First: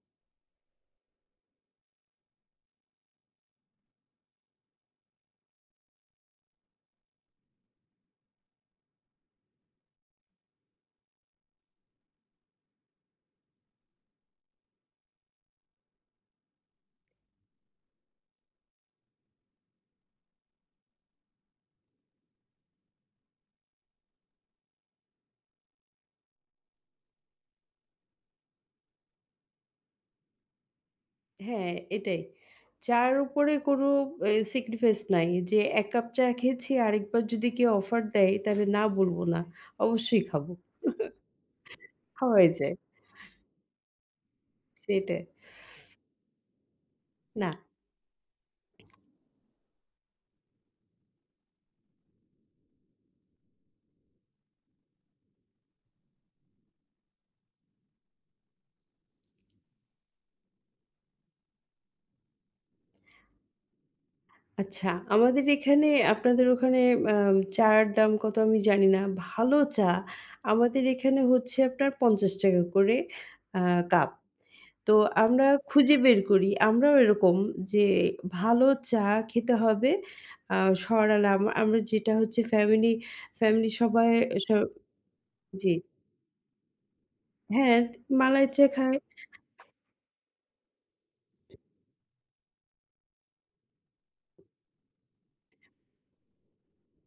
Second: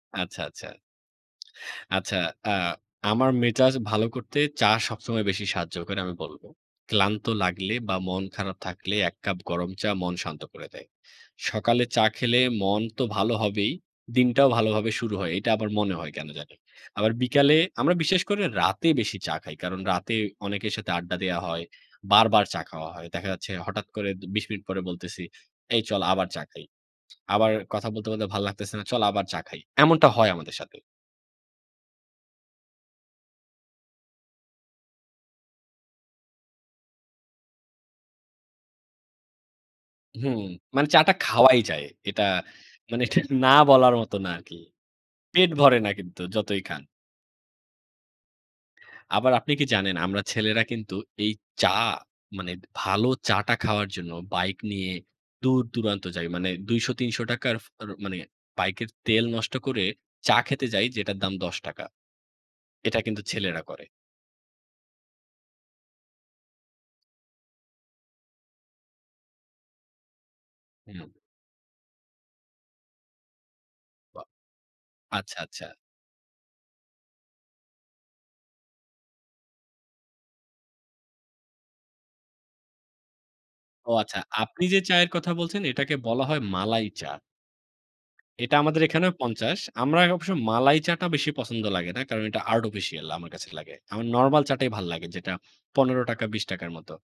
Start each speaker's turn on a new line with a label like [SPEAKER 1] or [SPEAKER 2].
[SPEAKER 1] আচ্ছা, আচ্ছা। আচ্ছা, আ আমার মেজাজ ভালো করতে চা সবসময় বেশি সাহায্য করে আমি বলব। ক্লান্ত লাগলে বা মন খারাপ থাকলে এক কাপ গরম চা মন শান্ত করে দেয়। সকালে চা খেলে মন তো ভালো হবেই, দিনটাও ভালোভাবে শুরু হয়, এটা আবার মনে হয় কেন জানি। আবার বিকালে, আমরা বিশেষ করে রাতে বেশি চা খাই। কারণ রাতে অনেকের সাথে আড্ডা দেয়া হয়, বারবার চা খাওয়া হয়। দেখা যাচ্ছে হঠাৎ করে ২০ মিনিট পরে বলতেছি, "এই চল আবার চা খাই।" আবার কথা বলতে, বলতে, ভালো লাগতেছে না, "চল আবার চা খাই।" এমনটা হয় আমাদের সাথে।
[SPEAKER 2] হ্যাঁ, এটাই। চা'র উপরে কোনো এ sacrifice নাই। যে এক কাপ চা খেয়েছি আরেকবার যদি কেউ offer দেয় তাহলে না বলব না। অবশ্যই
[SPEAKER 1] হুম,
[SPEAKER 2] খাব
[SPEAKER 1] মানে চা টা খাওয়াই যায়। এটা
[SPEAKER 2] খাওয়াই যায়।
[SPEAKER 1] মানে এটা না বলার মতো না আরকি।
[SPEAKER 2] সেটাই।
[SPEAKER 1] পেট ভরে না কিন্তু যতই খান।
[SPEAKER 2] না।
[SPEAKER 1] আবার আপনি কি জানেন আমরা ছেলেরা কিন্তু এই চা মানে ভালো চা টা খাওয়ার জন্য বাইক নিয়ে দূর দূরান্ত যাই। মানে ৳২০০-৩০০ র ফ মানে বাইকের তেল নষ্ট করে চা খেতে যাই যেটার দাম ৳১০ এটা কিন্তু ছেলেরা করে।
[SPEAKER 2] আচ্ছা, আমাদের এখানে আপনাদের ওখানে, আ চা'র দাম কত আমি জানি না। ভালো চা আমাদের
[SPEAKER 1] হুম।
[SPEAKER 2] এখানে হচ্ছে আপনার ৳৫০ করে আ কাপ।
[SPEAKER 1] বাহ!
[SPEAKER 2] তো
[SPEAKER 1] আচ্ছা,
[SPEAKER 2] আমরা
[SPEAKER 1] আচ্ছা।
[SPEAKER 2] খুঁজে বের করি, আমরাও এরকম যে ভালো চা খেতে হবে। আ সরালা আমা আমরা যেটা হচ্ছে family, family,
[SPEAKER 1] ও
[SPEAKER 2] সবাই
[SPEAKER 1] আচ্ছা,
[SPEAKER 2] স
[SPEAKER 1] আপনি যে চায়ের কথা বলছেন
[SPEAKER 2] জি।
[SPEAKER 1] এটাকে বলা হয় মালাই চা।
[SPEAKER 2] হ্যাঁ, মালাই
[SPEAKER 1] এটা
[SPEAKER 2] চা
[SPEAKER 1] আমাদের
[SPEAKER 2] খায়।
[SPEAKER 1] এখানেও ৫০ আমরা আ অবশ্য, মালাই চা টা বেশি পছন্দ লাগে না। কারণ এটা Artificial আমার কাছে লাগে। আমার normal চা টাই ভালো লাগে যেটা ৳১৫, ৳২০ র মতো।